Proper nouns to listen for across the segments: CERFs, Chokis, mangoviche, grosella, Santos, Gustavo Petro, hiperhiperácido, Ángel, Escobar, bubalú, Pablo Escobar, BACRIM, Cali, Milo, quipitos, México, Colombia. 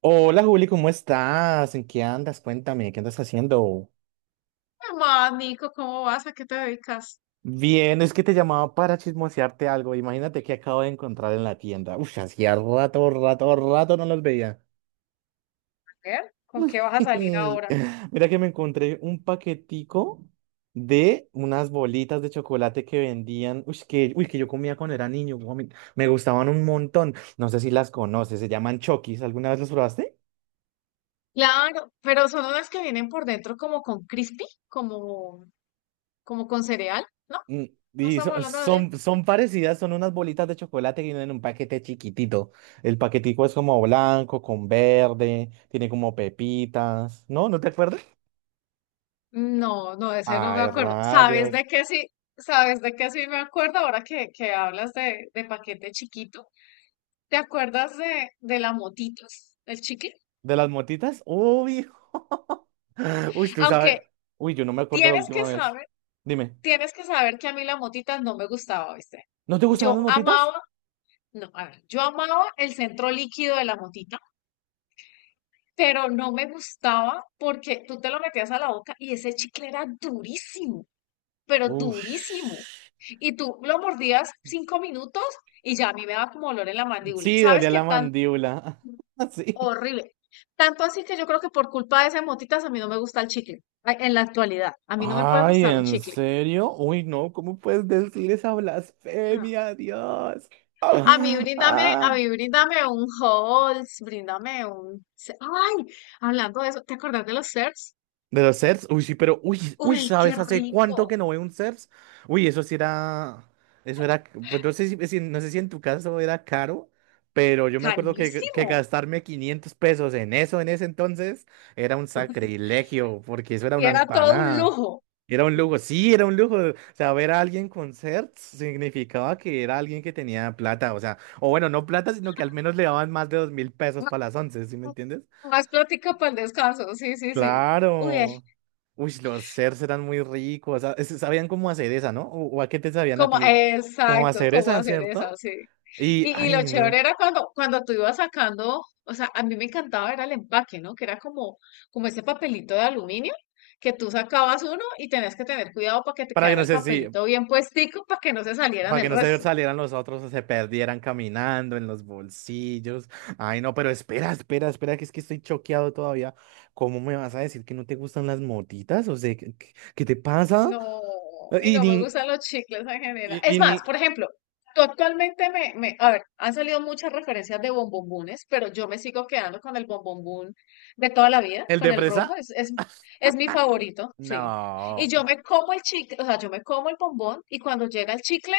Hola Juli, ¿cómo estás? ¿En qué andas? Cuéntame, ¿qué andas haciendo? Mamá, Nico, ¿cómo vas? ¿A qué te dedicas? Bien, es que te llamaba para chismosearte algo. Imagínate que acabo de encontrar en la tienda. Uf, hacía rato no los veía. ¿Con qué vas a salir ahora? Mira que me encontré un paquetico de unas bolitas de chocolate que vendían, uy, que yo comía cuando era niño. Guau, me gustaban un montón. No sé si las conoces, se llaman Chokis. ¿Alguna vez las probaste? Claro, pero son unas que vienen por dentro como con crispy, como con cereal, ¿no? Mm. ¿No Y estamos so- hablando de lo mismo? son, son parecidas, son unas bolitas de chocolate que vienen en un paquete chiquitito. El paquetico es como blanco, con verde, tiene como pepitas. ¿No? ¿No te acuerdas? No, no, de ese no me Ay, acuerdo. ¿Sabes rayos. de qué sí? ¿Sabes de qué sí me acuerdo ahora que hablas de paquete chiquito? ¿Te acuerdas de la motitos, del chicle? ¿De las motitas? Uy. Uy, tú sabes. Aunque Uy, yo no me acuerdo la tienes que última vez. saber, Dime, tienes que saber que a mí la motita no me gustaba, ¿viste? ¿no te gustaban las Yo motitas? amaba No, a ver, yo amaba el centro líquido de la motita, pero no me gustaba porque tú te lo metías a la boca y ese chicle era durísimo, pero durísimo. Ush. Y tú lo mordías 5 minutos y ya a mí me daba como olor en la mandíbula. Sí, ¿Sabes dolía qué la tan mandíbula. Sí. horrible? Tanto así que yo creo que por culpa de esas motitas a mí no me gusta el chicle. Ay, en la actualidad, a mí no me puede Ay, gustar un ¿en chicle. serio? Uy, no, ¿cómo puedes decir esa Ah, blasfemia, Dios? A mí Ah, bríndame, a ah. mí bríndame un Halls, bríndame un. Ay, hablando de eso, ¿te acordás de los CERS? De los CERFs, uy, sí, pero, uy, Uy, qué ¿sabes hace cuánto que rico, no veo un CERFs? Uy, eso era, pues no sé si en tu caso era caro, pero yo me acuerdo que carísimo. gastarme 500 pesos en eso en ese entonces era un sacrilegio, porque eso era Y una era todo un empanada, lujo. era un lujo, sí, era un lujo, o sea, ver a alguien con CERFs significaba que era alguien que tenía plata, o sea, o bueno, no plata, sino que al menos le daban más de 2000 pesos para las once, ¿sí me entiendes? Más plática para el descanso, sí, sí, sí. Uy, Claro. Uy, los CERs eran muy ricos. Sabían cómo hacer esa, ¿no? ¿O a qué te sabían a ti? Como exacto, hacer cómo esa, hacer esa, ¿cierto? sí. Y Y lo ay, no. chévere era cuando tú ibas sacando, o sea, a mí me encantaba era el empaque, ¿no? Que era como ese papelito de aluminio, que tú sacabas uno y tenías que tener cuidado para que te Para que quedara no el se, si, papelito bien puestico para que no se salieran para que el no se resto. salieran los otros o se perdieran caminando en los bolsillos. Ay, no, pero espera, que es que estoy choqueado todavía. ¿Cómo me vas a decir que no te gustan las motitas? O sea, ¿qué te pasa? No, y Y no me ni, gustan los chicles en general. Es y más, ni, por ejemplo, tú actualmente a ver, han salido muchas referencias de bombombones, pero yo me sigo quedando con el bombombón de toda la vida, ¿el de con el rojo, fresa? es mi favorito, sí. Y No. yo O me como el chicle, o sea, yo me como el bombón y cuando llega el chicle,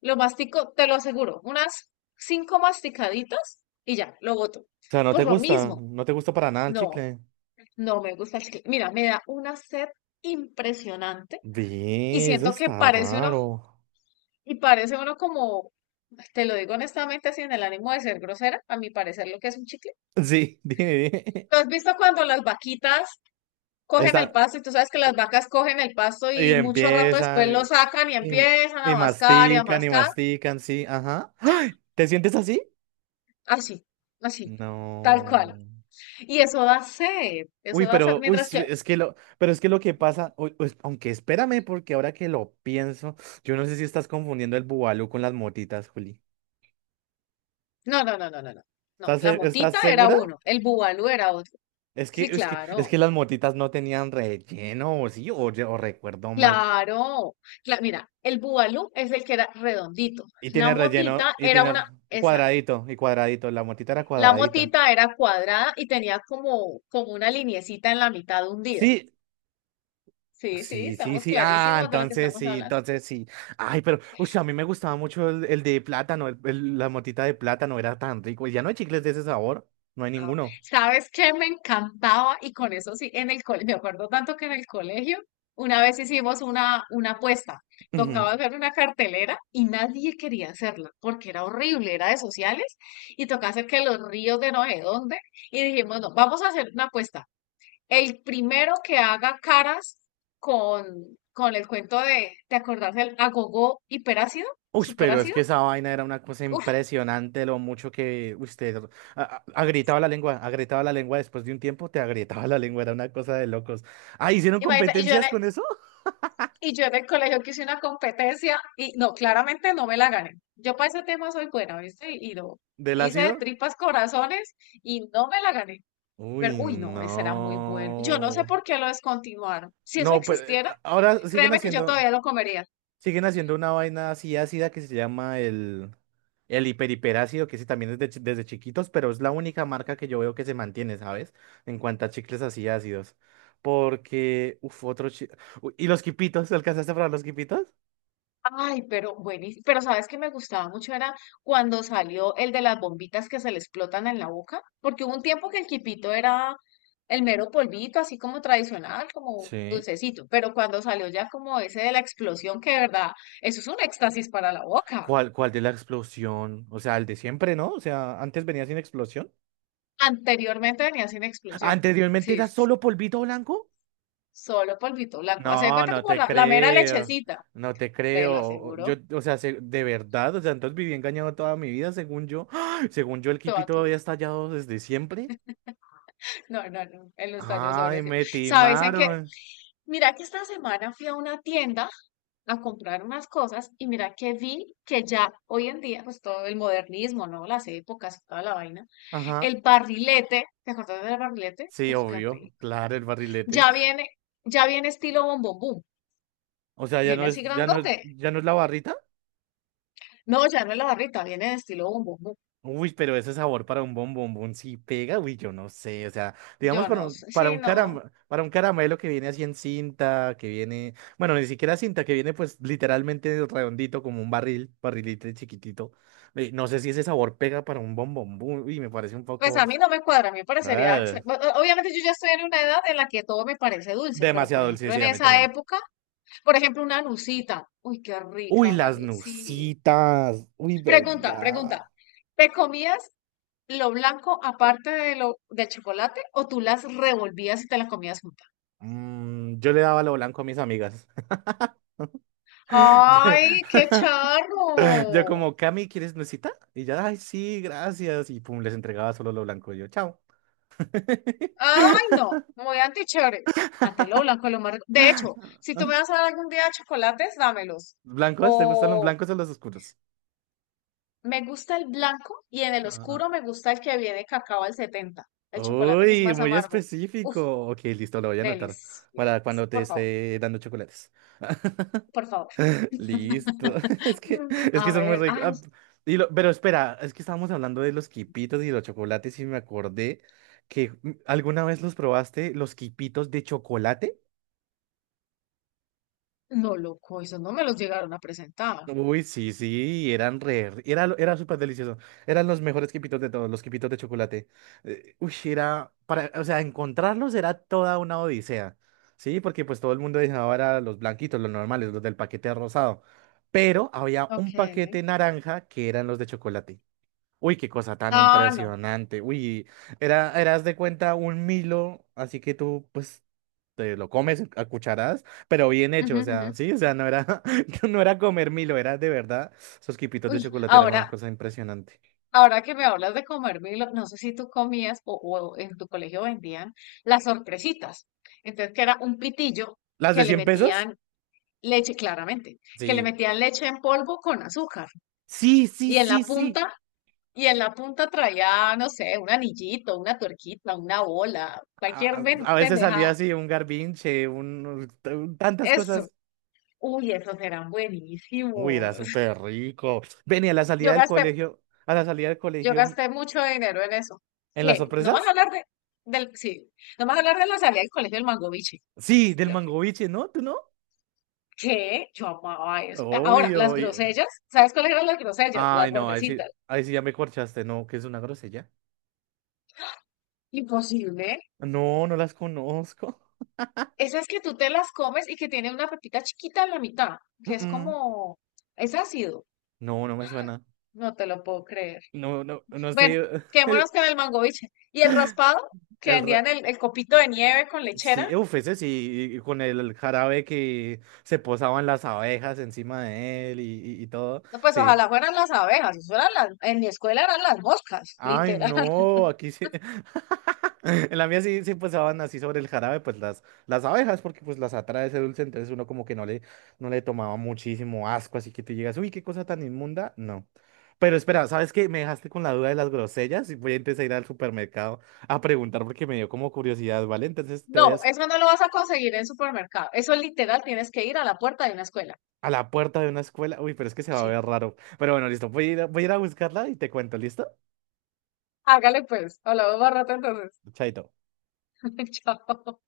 lo mastico, te lo aseguro, unas 5 masticaditas y ya, lo boto. sea, no te Por lo gusta, mismo, no te gusta para nada el no, chicle. no me gusta el chicle. Mira, me da una sed impresionante y Ve, eso siento que está parece uno, raro. y parece uno como, te lo digo honestamente, sin el ánimo de ser grosera, a mi parecer lo que es un chicle. Sí, dime. ¿Tú has visto cuando las vaquitas cogen Están, el pasto y tú sabes que las vacas cogen el pasto y y mucho rato después empiezan, lo sacan y y- empiezan y a mascar y a mastican, mascar? Sí, ajá. ¡Ay! ¿Te sientes así? Así, así, tal cual. No. Y eso da sed, eso Uy, da sed. pero, uy, Mientras es que, es que lo, pero es que lo que pasa, uy, pues, aunque espérame, porque ahora que lo pienso, yo no sé si estás confundiendo el bubalú con las motitas, Juli. no, no, no, no, no, no. No, ¿Estás, la se- estás motita era segura? uno, el bubalú era otro. Es que, Sí, es que, es claro. que las motitas no tenían relleno, o sí, o recuerdo mal. Claro, mira, el bubalú es el que era redondito. Y La tiene relleno, motita y era tiene una, esa, cuadradito, y cuadradito, la motita era la cuadradita. motita era cuadrada y tenía como una liniecita en la mitad hundida. Sí, Sí, sí, sí, sí, estamos sí. Ah, clarísimos de lo que entonces estamos sí, hablando. entonces sí. Ay, pero, uy, a mí me gustaba mucho el de plátano, la motita de plátano era tan rico. Ya no hay chicles de ese sabor, no hay Ah, ninguno. ¿sabes qué me encantaba? Y con eso sí, en el colegio, me acuerdo tanto que en el colegio una vez hicimos una apuesta. Ujú. Tocaba hacer una cartelera y nadie quería hacerla porque era horrible, era de sociales y tocaba hacer que los ríos de no sé dónde. Y dijimos, no, vamos a hacer una apuesta. El primero que haga caras con el cuento de, ¿te acordás del agogó hiperácido? Uy, pero es ¿Superácido? que esa vaina era una cosa Uf, impresionante, lo mucho que usted agrietaba la lengua después de un tiempo, te agrietaba la lengua, era una cosa de locos. Ah, ¿hicieron imagínate, y yo, competencias con eso? Y yo en el colegio que hice una competencia y no, claramente no me la gané. Yo para ese tema soy buena, ¿viste? Y no, ¿Del hice de ácido? tripas corazones y no me la gané. Pero, Uy, uy, no, ese era muy bueno. Yo no sé no. por qué lo descontinuaron. Si eso No, pero existiera, ahora siguen créeme que yo haciendo, todavía lo comería. siguen haciendo una vaina así ácida que se llama el hiperhiperácido, que ese también es desde chiquitos, pero es la única marca que yo veo que se mantiene, ¿sabes? En cuanto a chicles así ácidos. Porque, uff, Uy, ¿y los quipitos? ¿Alcanzaste a probar los quipitos? Ay, pero buenísimo. Pero sabes que me gustaba mucho era cuando salió el de las bombitas que se le explotan en la boca, porque hubo un tiempo que el quipito era el mero polvito, así como tradicional, como Sí. dulcecito, pero cuando salió ya como ese de la explosión, que de verdad, eso es un éxtasis para la boca. ¿Cuál de la explosión? O sea, el de siempre, ¿no? O sea, antes venía sin explosión. Anteriormente venía sin explosión. Anteriormente Sí, era sí, sí. solo polvito blanco. Solo polvito blanco. Hace de No, cuenta no como te la mera creo, lechecita, no te te lo creo. Yo, aseguro, o sea, de verdad, o sea, entonces viví engañado toda mi vida, según yo. ¡Ah! Según yo, el kipi toda tu todavía vida. está hallado desde siempre. No, no, no. El nostalgia Ay, sobre sí. me ¿Sabes en qué? timaron. Mira que esta semana fui a una tienda a comprar unas cosas y mira que vi que ya hoy en día, pues todo el modernismo, ¿no? Las épocas y toda la vaina. Ajá, El barrilete, ¿te acordás del barrilete? sí, Uf, qué obvio, rico. claro, el barrilete. Ya viene, ya viene estilo bombombum. O sea, Viene así grandote. ya no es la barrita. No, ya no es la barrita, viene de estilo bombombum. Uy, pero ese sabor para un bombombón sí pega, uy, yo no sé, o sea, digamos Yo no sé, sí, no. Para un caramelo que viene así en cinta, que viene, bueno, ni siquiera cinta, que viene pues literalmente redondito como un barril, barrilito chiquitito. Eh, no sé si ese sabor pega para un bombombón, uy, me parece un Pues poco a mí no me cuadra, a mí me parecería... ah, obviamente yo ya estoy en una edad en la que todo me parece dulce, pero por demasiado dulce, ejemplo en sí, a mí esa también. época. Por ejemplo, una nucita. Uy, qué Uy, rica una las nucita. nusitas, uy, Pregunta, verdad. pregunta. ¿Te comías lo blanco aparte de lo del chocolate o tú las revolvías y te las comías juntas? Mm, yo le daba lo blanco a mis amigas. Yo- ¡Ay, qué Yo charro! como, Cami, ¿quieres nuecita? Y ya, ay, sí, gracias. Y pum, les entregaba solo lo blanco. Y yo, chao. ¡Ay, no! Muy antichévere. Antes lo blanco es lo más rico. De hecho, si tú me vas a dar algún día chocolates, dámelos. ¿Blancos? ¿Te gustan los O blancos o los oscuros? me gusta el blanco y en el Ah, oscuro me gusta el que viene cacao al 70, el chocolate que es uy, más muy amargo. Uf, específico. Ok, listo, lo voy a anotar para deliciosos. cuando te Por favor, esté dando chocolates. por favor. Listo. Es que, es que A son muy ver, ricos. ay, Ah, pero espera, es que estábamos hablando de los quipitos y los chocolates y me acordé que mm, alguna vez los probaste, los quipitos de chocolate. no, loco, esos no me los llegaron a presentar. Uy, sí, sí, era súper delicioso. Eran los mejores quipitos de todos, los quipitos de chocolate. Uy, era, para, o sea, encontrarlos era toda una odisea, ¿sí? Porque pues todo el mundo dejaba era los blanquitos, los normales, los del paquete rosado. Pero había un Ok. paquete naranja que eran los de chocolate. Uy, qué cosa tan Ah, no. impresionante. Uy, era, eras de cuenta un Milo, así que tú, pues, te lo comes a cucharadas, pero bien hecho, Ujú, o ujú. sea, sí, o sea, no era, no era comer Milo, era de verdad, esos quipitos de Uy, chocolate eran una ahora, cosa impresionante. ahora que me hablas de comer Milo, no sé si tú comías o en tu colegio vendían las sorpresitas. Entonces, que era un pitillo ¿Las que de le 100 pesos? metían leche, claramente, que le Sí. metían leche en polvo con azúcar. Sí, sí, Y en la sí, sí. punta, y en la punta traía, no sé, un anillito, una tuerquita, una bola, A, cualquier a- a veces salía pendejada. así un garbinche, tantas Eso. cosas. Uy, esos eran Uy, era buenísimos. súper rico. Venía a la salida Yo del gasté, colegio, a la salida del yo colegio, mm, gasté mucho dinero en eso. ¿en las ¿Qué? No vas a sorpresas? hablar de, del, Sí, no vas a hablar de la salida del colegio del Mango Biche. Uf, Sí, del qué rico. mangoviche, ¿no? ¿Tú no? ¿Qué? Yo amaba eso. Ahora, las Obvio. Grosellas, ¿sabes cuáles eran las grosellas? Las Ay, no, ahí sí, verdecitas. ahí sí ya me corchaste, no, que es una grosella. Imposible. No, no las conozco. Esas que tú te las comes y que tienen una pepita chiquita en la mitad, que es Mm. como, es ácido. No, no me suena. No te lo puedo creer. No, no, no Bueno, sé. quedémonos con el mangoviche. Y el raspado, que El vendían ra- el copito de nieve con lechera. sí, uf, ese sí, con el jarabe que se posaban las abejas encima de él y, y todo. No, pues Sí, ojalá fueran las abejas, eso eran las, en mi escuela eran las moscas, ay, literal. no, aquí sí. En la mía sí, sí pasaban así sobre el jarabe, pues las abejas, porque pues las atrae ese dulce, entonces uno como que no le, no le tomaba muchísimo asco, así que te llegas, uy, qué cosa tan inmunda, no. Pero espera, ¿sabes qué? Me dejaste con la duda de las grosellas y voy a empezar a ir al supermercado a preguntar porque me dio como curiosidad, ¿vale? Entonces te No, vayas eso no lo vas a conseguir en supermercado. Eso literal tienes que ir a la puerta de una escuela. a la puerta de una escuela, uy, pero es que se va a Sí. ver raro. Pero bueno, listo, voy a ir a buscarla y te cuento, ¿listo? Hágale pues. Hablamos más rato entonces. Chaito. Chao.